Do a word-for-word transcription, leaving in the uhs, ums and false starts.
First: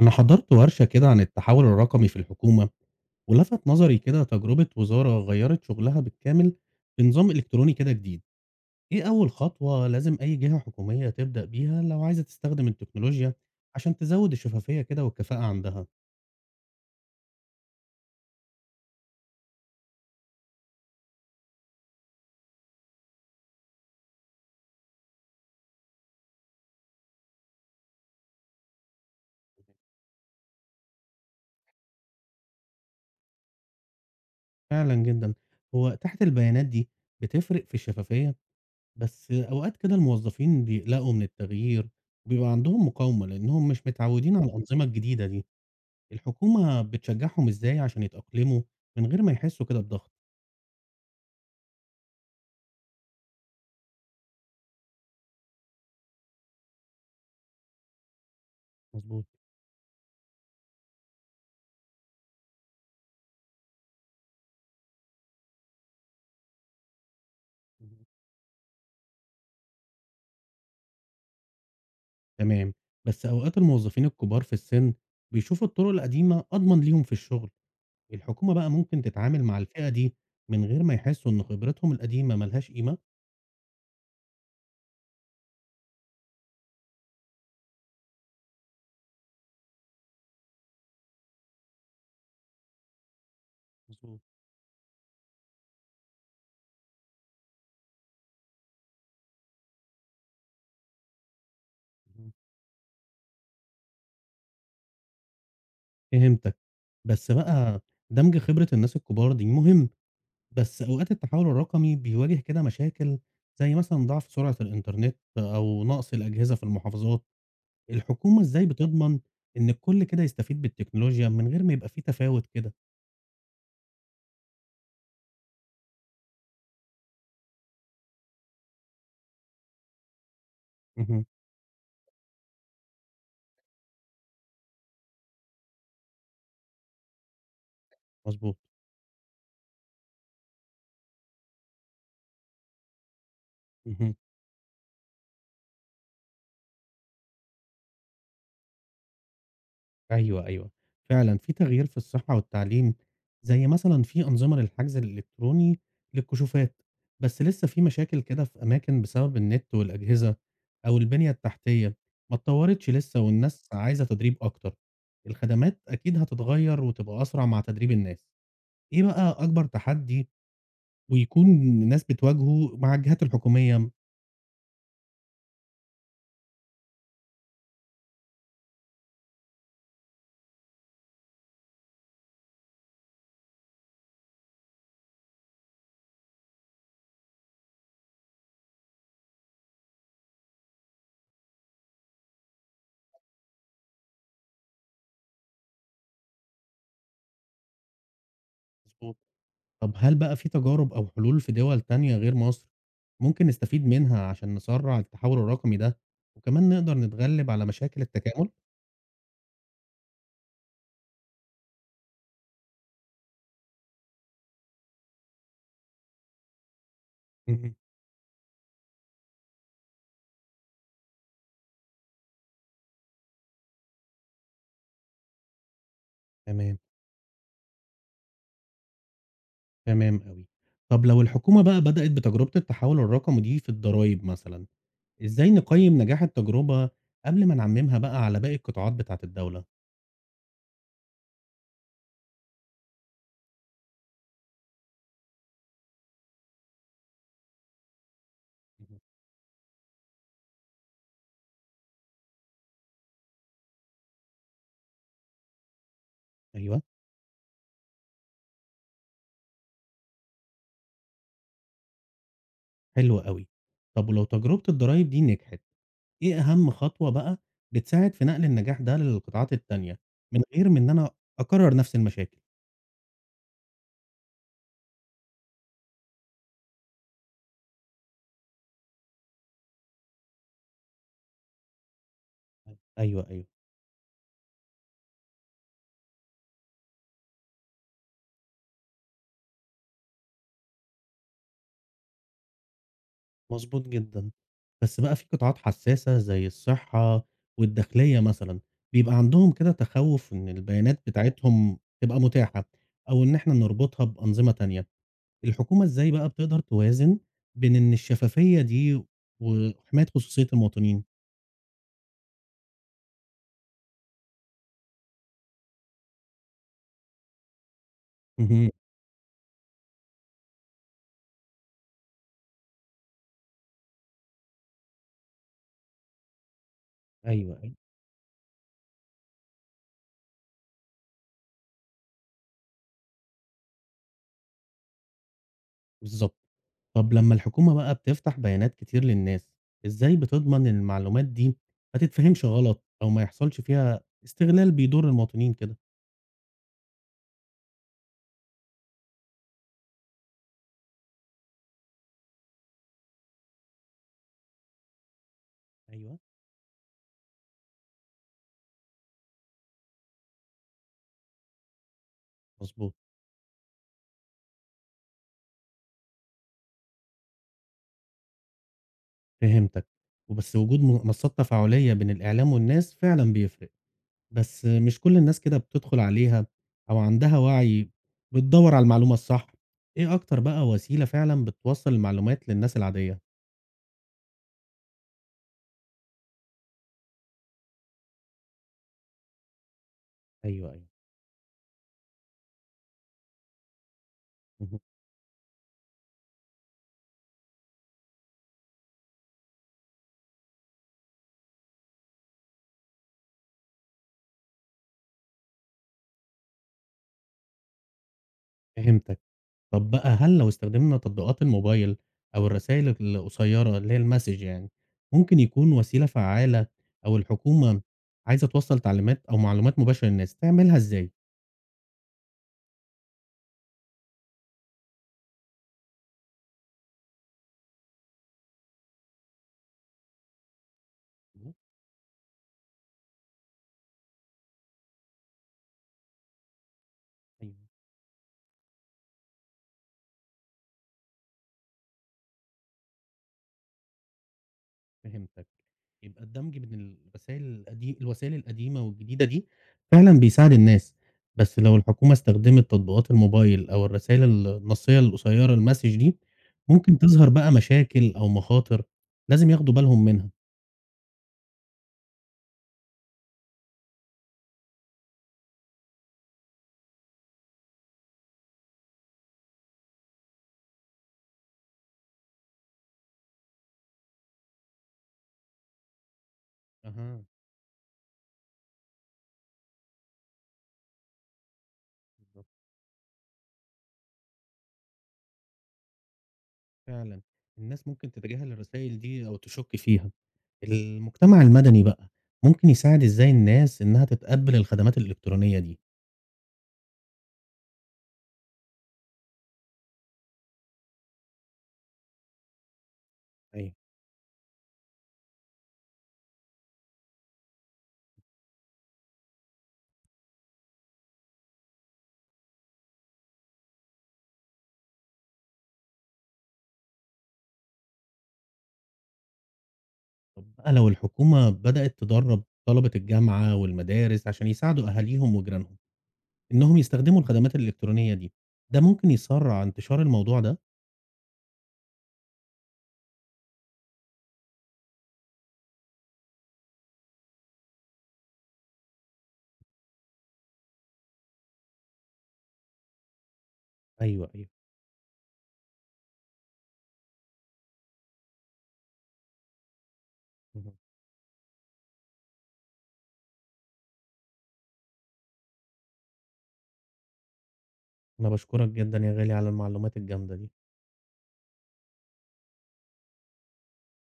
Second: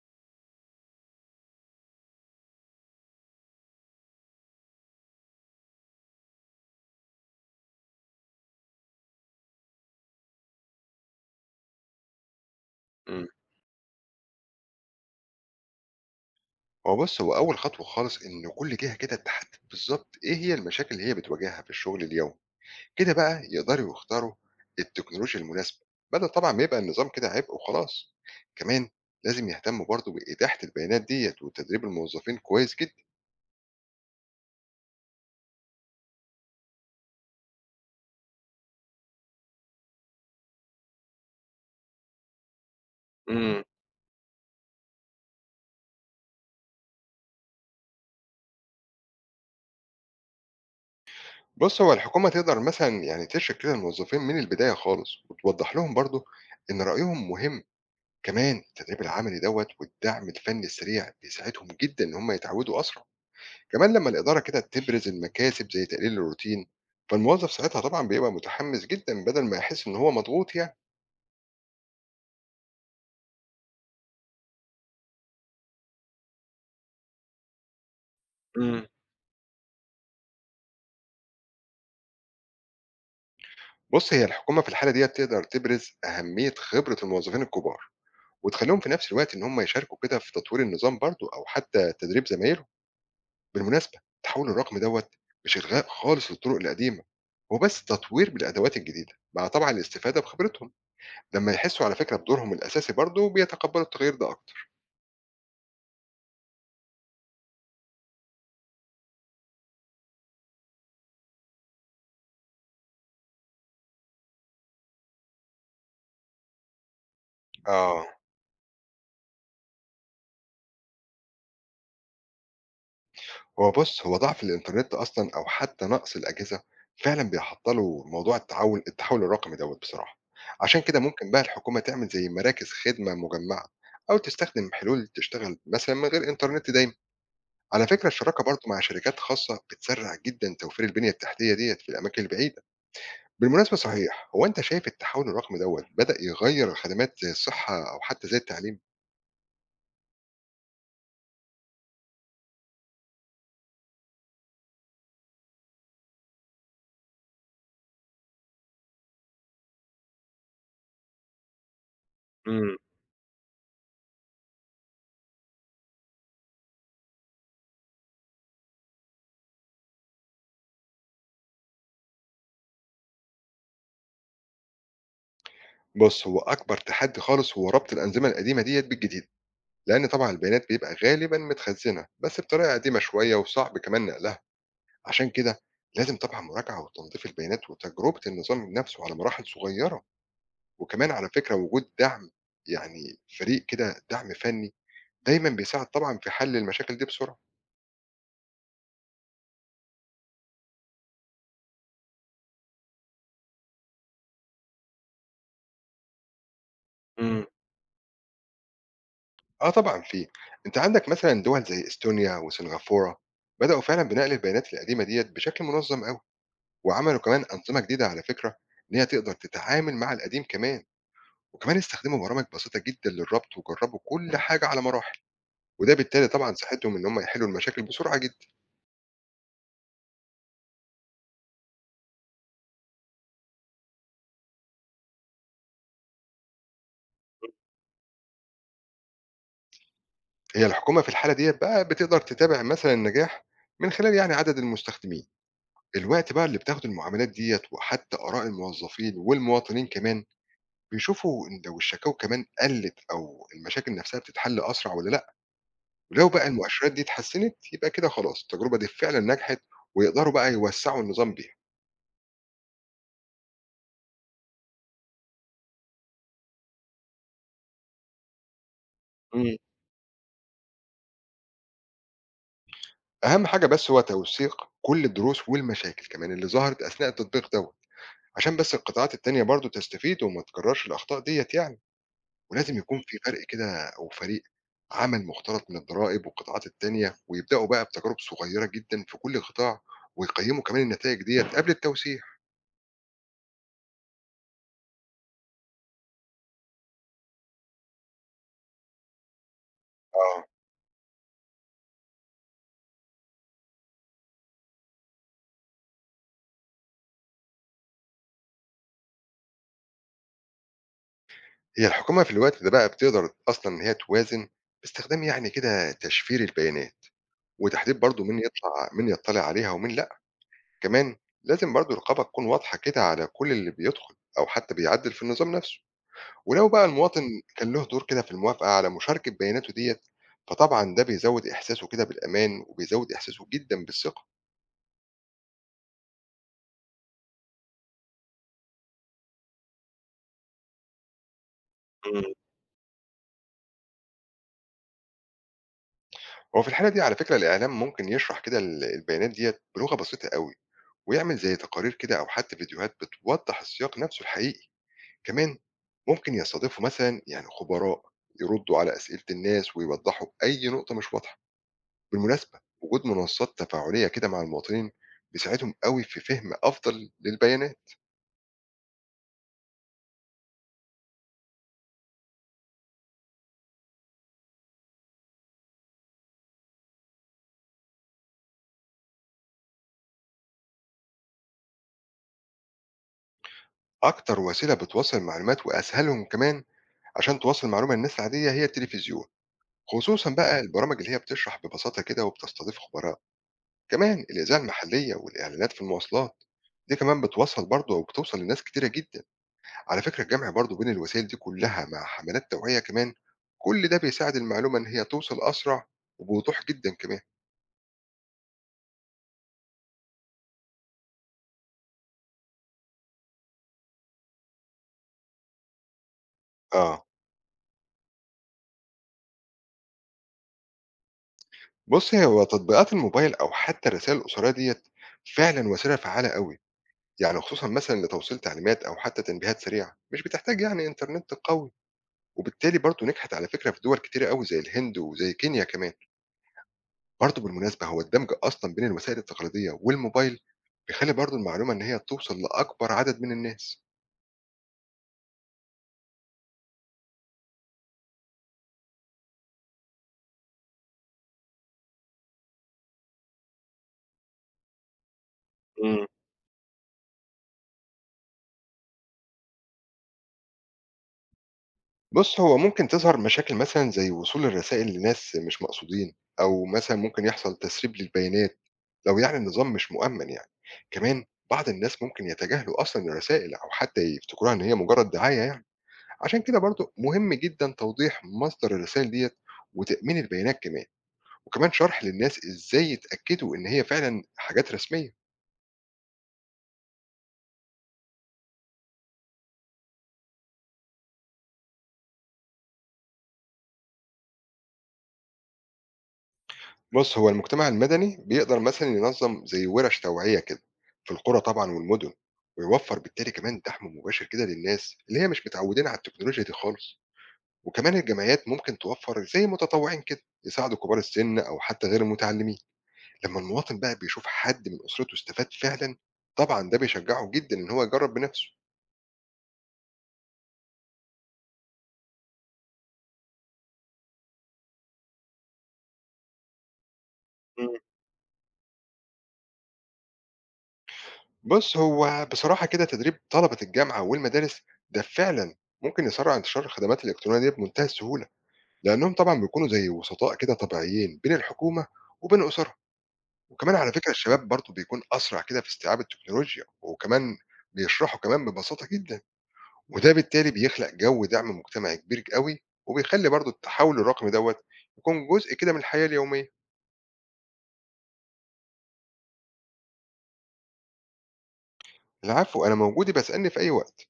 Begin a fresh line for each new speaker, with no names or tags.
أنا حضرت ورشة كده عن التحول الرقمي في الحكومة، ولفت نظري كده تجربة وزارة غيرت شغلها بالكامل بنظام إلكتروني كده جديد. إيه أول خطوة لازم أي جهة حكومية تبدأ بيها لو عايزة تستخدم
إمم.
التكنولوجيا عشان تزود الشفافية كده والكفاءة عندها؟
هو بُص، هو أول خطوة خالص إن كل جهة كده تحدد بالضبط إيه هي المشاكل اللي هي بتواجهها في الشغل اليومي، كده بقى يقدروا يختاروا التكنولوجيا المناسبة، بدل طبعًا ما يبقى النظام كده عبء وخلاص، كمان لازم يهتموا برضه بإتاحة البيانات ديّة وتدريب الموظفين كويس جدًا.
فعلا جدا. هو تحت البيانات دي بتفرق في الشفافية، بس أوقات كده الموظفين بيقلقوا من التغيير وبيبقى عندهم مقاومة
إمم.
لأنهم مش متعودين على الأنظمة الجديدة دي. الحكومة بتشجّعهم إزاي عشان يتأقلموا من غير ما يحسّوا كده بضغط؟
بُص، هو الحكومة تقدر مثلًا يعني تشرِك كده الموظفين من البداية خالص وتوضح لهم برضه إن رأيهم مهم، كمان التدريب
مضبوط.
العملي دوّة والدعم الفني السريع بيساعدهم جدًا إن هم يتعودوا أسرع. كمان لما الإدارة كده تبرز المكاسب زي تقليل الروتين فالموظف ساعتها
اهم.
طبعا بيبقى متحمس جدا بدل ما يحس إن هو مضغوط يعني.
تمام، بس أوقات الموظفين الكبار في السِن بيشوفوا الطرق القديمة أضمن ليهم في الشغل، الحكومة بقى
امم
ممكن تتعامل مع الفئة دي من غير ما يحسّوا إن خبرتهم القديمة ما لهاش قيمة؟
بص هي الحكومة في الحالة دي تقدر تبرز أهمية خبرة الموظفين الكبار وتخليهم في نفس الوقت إن هم يشاركوا كده في تطوير النظام برضو أو حتى تدريب زمايلهم. بالمناسبة
مضبوط.
تحول الرقم دوت مش إلغاء خالص للطرق القديمة، هو بس تطوير بالأدوات الجديدة مع طبعا الاستفادة بخبرتهم. لما يحسوا على فكرة
اهم.
بدورهم الأساسي برضو بيتقبلوا التغيير ده أكتر.
فهمتك، بس بقى دمج خبرة الناس الكبار دي مهم، بس أوقات التحوّل الرقمي بيواجه كده مشاكل زي مثلًا ضعف سرعة الإنترنت أو نقص الأجهزة في المحافظات.
آه
الحكومة إزاي بتضمن إن الكل كده يستفيد بالتكنولوجيا من غير ما يبقى في تفاوت كده؟
هو بُص، هو ضعف الإنترنت أصلًا أو حتى نقص الأجهزة فعلًا بيعطّلوا موضوع التحوّل التحوّل الرقمي دوّة بصراحة، عشان كده
اهم.
ممكن بقى الحكومة تعمل زي مراكز خدمة مجمّعة أو تستخدم حلول تشتغل مثلًا من غير إنترنت دايمًا. على فكرة الشراكة
مضبوط.
برضه مع شركات خاصة بتسرّع جدًا توفير البنية التحتية ديّة في الأماكن البعيدة. بالمناسبة
اهم.
صحيح، هو أنت شايف التحوّل الرقمي دوّة بدأ يغيّر خدمات زي الصحّة أو حتى زي التعليم؟
أيوه، أيوه، فعلًا في تغيير في الصحة والتعليم، زي مثلًا في أنظمة للحجز الإلكتروني للكشوفات، بس لسه في مشاكل كده في أماكن بسبب النت والأجهزة أو البنية التحتية ما
إمم.
اتطورتش لسه والناس عايزة تدريب أكتر. الخدمات أكيد هتتغير وتبقى أسرع مع تدريب الناس. إيه بقى أكبر تحدي ويكون الناس بتواجهه مع الجهات الحكومية؟
بُص، هو أكبر تحدي خالص هو ربط الأنظمة القديمة ديّة بالجديدة. لأن طبعا البيانات بيبقى غالبا متخزنة بس بطريقة قديمة شوية وصعب كمان نقلها. عشان كده لازم طبعا مراجعة وتنظيف البيانات وتجربة النظام نفسه على مراحل صغيرة، وكمان على فكرة وجود دعم، يعني فريق كده دعم فني، دايما بيساعد طبعا في حل المشاكل دي بسرعة.
مضبوط. طب هل بقى في تجارب أو حلول في دول تانية غير مصر ممكن نستفيد منها عشان نسرع التحول الرقمي ده وكمان نقدر
امم
نتغلب على مشاكل التكامل؟
اه طبعا في، انت عندك مثلا دول زي استونيا وسنغافوره بداوا فعلا بنقل البيانات القديمه ديت بشكل منظم قوي، وعملوا كمان
مهم.
انظمه جديده على فكره ان هي تقدر تتعامل مع القديم كمان، وكمان استخدموا برامج بسيطة جدًا للربط وجربوا كل حاجة على مراحل، وده بالتالي طبعًا
تمام،
ساعدهم إن هم يحلوا المشاكل بسرعة جدًا.
تمام أوي. طب لو الحكومة بقى بدأت بتجربة التحول الرقمي دي في الضرايب مثلا، إزاي نقيم نجاح التجربة قبل ما نعممها بقى على باقي القطاعات بتاعة الدولة؟
هي الحكومة في الحالة ديّة بقى بتقدر تتابع مثلًا النجاح من خلال يعني عدد المستخدمين، الوقت بقى اللي بتاخده المعاملات ديّة وحتى آراء
مهم.
الموظفين والمواطنين كمان، بيشوفوا إن لو الشكاوى كمان قلت أو المشاكل نفسها بتتحل أسرع والّا لأ، ولو بقى إمم.
أيوه.
المؤشرات دي اتحسنت يبقى كده خلاص التجربة دي فعلًا نجحت ويقدروا بقى يوسّعوا النظام بيها.
حلو أوي. طب ولو تجربة الضرايب دي نجحت إيه أهم خطوة بقى بتساعد في نقل النجاح ده للقطاعات
إمم.
التانية، من غير ما إن أنا أكرر نفس المشاكل؟
أهم حاجة بس هو توثيق كل الدروس والمشاكل كمان اللي ظهرت أثناء التطبيق دوت، عشان بس القطاعات التانية برضو تستفيد وما تكررش الأخطاء ديت يعني. ولازم يكون
أي
في
أيوه،
فرق
أيوه.
كده أو فريق عمل مختلط من الضرائب والقطاعات التانية ويبدأوا بقى بتجارب صغيرة جدا في كل قطاع ويقيموا كمان النتائج ديت قبل التوسيع.
مضبوط جدًا. بس بقى في قطاعات حساسة زي الصحة والداخلية مثلًا، بيبقى عندهم كده تخوّف
آه
إن البيانات بتاعتهم تبقى متاحة، أو إن إحنا نربطها بأنظمة تانية. الحكومة إزاي بقى بتقدر توازن بين إن الشفافية دي وحماية خصوصية المواطنين؟
هي الحكومة في الوقت ده بقى بتقدر أصلا إن هي توازن باستخدام يعني كده تشفير البيانات وتحديد برضو مين
اهم.
يطلع مين يطلع عليها ومين. كمان لازم برضو الرقابة تكون واضحة كده على كل اللي بيدخل أو حتى بيعدل في النظام نفسه. ولو بقى المواطن
أيوه،
كان
أيوه.
له دور كده في الموافقة على مشاركة بياناته ديت فطبعا ده بيزود إحساسه كده بالأمان وبيزود إحساسه جدا بالثقة.
بالضبط. طب لما الحكومة بقى بتفتح بيانات كتير للناس، إزاي بتضمن إن المعلومات دي ما
مم.
تتفهمش غلط أو ما يحصلش فيها استغلال بيضر المواطنين كده؟
هو في الحالة دي على فكرة الإعلام ممكن يشرح كده ال- البيانات ديت بلغة بسيطة قوي ويعمل زي تقارير كده أو حتى فيديوهات بتوضح السياق نفسه الحقيقي. كمان
ايوه.
ممكن يستضيفوا مثلا يعني خبراء يردوا على أسئلة الناس ويوضحوا أي نقطة مش واضحة. بالمناسبة
مظبوط.
وجود منصات تفاعلية كده مع المواطنين بيساعدهم قوي في فهم أفضل للبيانات.
فهمتك. وبس وجود منصات تفاعلية بين الإعلام والناس فعلا بيفرق، بس مش كل الناس كده بتدخل عليها أو عندها وعي بتدور على المعلومة الصح. إيه أكتر بقى وسيلة فعلا بتوصل المعلومات للناس العادية؟
أكتر وسيلة بتوصل المعلومات وأسهلهم كمان عشان توصل معلومة للناس العادية هي التلفزيون، خصوصا بقى
ايوه، ايوه.
البرامج اللي هي بتشرح ببساطة كده وبتستضيف خبراء. كمان الإذاعة
مهم.
المحلية والإعلانات في المواصلات دي كمان بتوصل برضه وبتوصل لناس كتيرة جدا. على فكرة الجمع برضه بين الوسائل دي كلها مع حملات توعية كمان كل ده بيساعد المعلومة إن هي توصل أسرع وبوضوح جدا كمان.
فهمتك. طب بقى هل لو استخدمنا تطبيقات الموبايل أو الرسائل القصيرة اللي هي المسج يعني، ممكن يكون وسيلة فعّالة
آه
أو الحكومة عايزة توصّل تعليمات أو معلومات مباشرة للناس، تعملها إزاي؟
بُصّي، هو تطبيقات الموبايل أو حتى الرسايل القصيرة ديّة فعلًا وسيلة فعّالة أوي، يعني خصوصًا مثلًا لتوصيل تعليمات أو حتى تنبيهات سريعة، مش بتحتاج يعني إنترنت
أيوه،
قوي، وبالتالي برضه نجحت على فكرة في دول كتيرة أوي زي الهند وزي كينيا كمان. برضه
أيوه.
بالمناسبة هو الدمج أصلًا بين الوسائل التقليدية والموبايل بيخلّي برضه المعلومة إن هي توصل لأكبر عدد من الناس.
فهمتك. يبقى الدمج بين الرسايل القدي الوسائل القديمة والجديدة دي فعلًا بيساعد الناس، بس لو الحكومة استخدمت تطبيقات الموبايل أو الرسايل ال النصية القصيرة المسج
إمم.
دي، ممكن تظهر بقى مشاكل أو مخاطر لازم ياخدوا بالهم منها.
بُص، هو ممكن تظهر مشاكل مثلًا زي وصول الرسائل لناس مش مقصودين، أو مثلًا ممكن يحصل تسريب للبيانات لو يعني النظام مش مؤمن يعني. كمان بعض الناس ممكن يتجاهلوا أصلًا الرسائل أو حتى يفتكروها إن هي مجرد دعاية يعني، عشان كده برضه
أها.
مهم جدًا توضيح مصدر الرسائل ديّة وتأمين البيانات كمان، وكمان شرح للناس
بالضبط.
إزاي يتأكدوا إن هي فعلًا حاجات رسمية.
فعلًا، الناس ممكن تتجاهل الرسايل دي أو تشُك فيها. المجتمع المدني بقى، ممكن يساعد إزاي الناس إنها تتقبل الخدمات الإلكترونية دي؟
بُص، هو المجتمع المدني بيقدر مثلًا ينظم زي ورش توعية كده في القرى طبعًا والمدن، ويوفر بالتالي كمان
أيوه.
دعم مباشر كده للناس اللي هي مش متعودين على التكنولوجيا دي خالص. وكمان الجمعيات ممكن توفر زي متطوعين كده يساعدوا كبار السن او حتى غير المتعلمين. لما المواطن بقى بيشوف حد من اسرته استفاد فعلا طبعا ده بيشجعه جدا ان هو يجرب بنفسه.
طب بقى لو الحكومة بدأت تدرّب طلبة الجامعة والمدارس عشان يساعدوا أهاليهم وجيرانهم إنهم يستخدموا الخدمات
مم.
الإلكترونية دي، ده ممكن يسرّع انتشار الموضوع ده؟
بص هو بصراحه كده تدريب طلبه الجامعه والمدارس ده فعلا ممكن يسرع انتشار الخدمات الالكترونيه دي بمنتهى السهوله، لانهم طبعا بيكونوا زي وسطاء كده طبيعيين بين الحكومه وبين اسرهم. وكمان على فكره
أيوه،
الشباب
أيوه.
برضه بيكون اسرع كده في استيعاب التكنولوجيا وكمان بيشرحوا كمان ببساطه جدا وده بالتالي
اهم.
بيخلق جو دعم مجتمعي كبير قوي وبيخلي برضو التحول الرقمي دوت يكون جزء كده من الحياة اليومية.
أنا باشكرك جدًا يا غالي على المعلومات الجامدة دي.
العفو أنا موجود بسألني في أي وقت.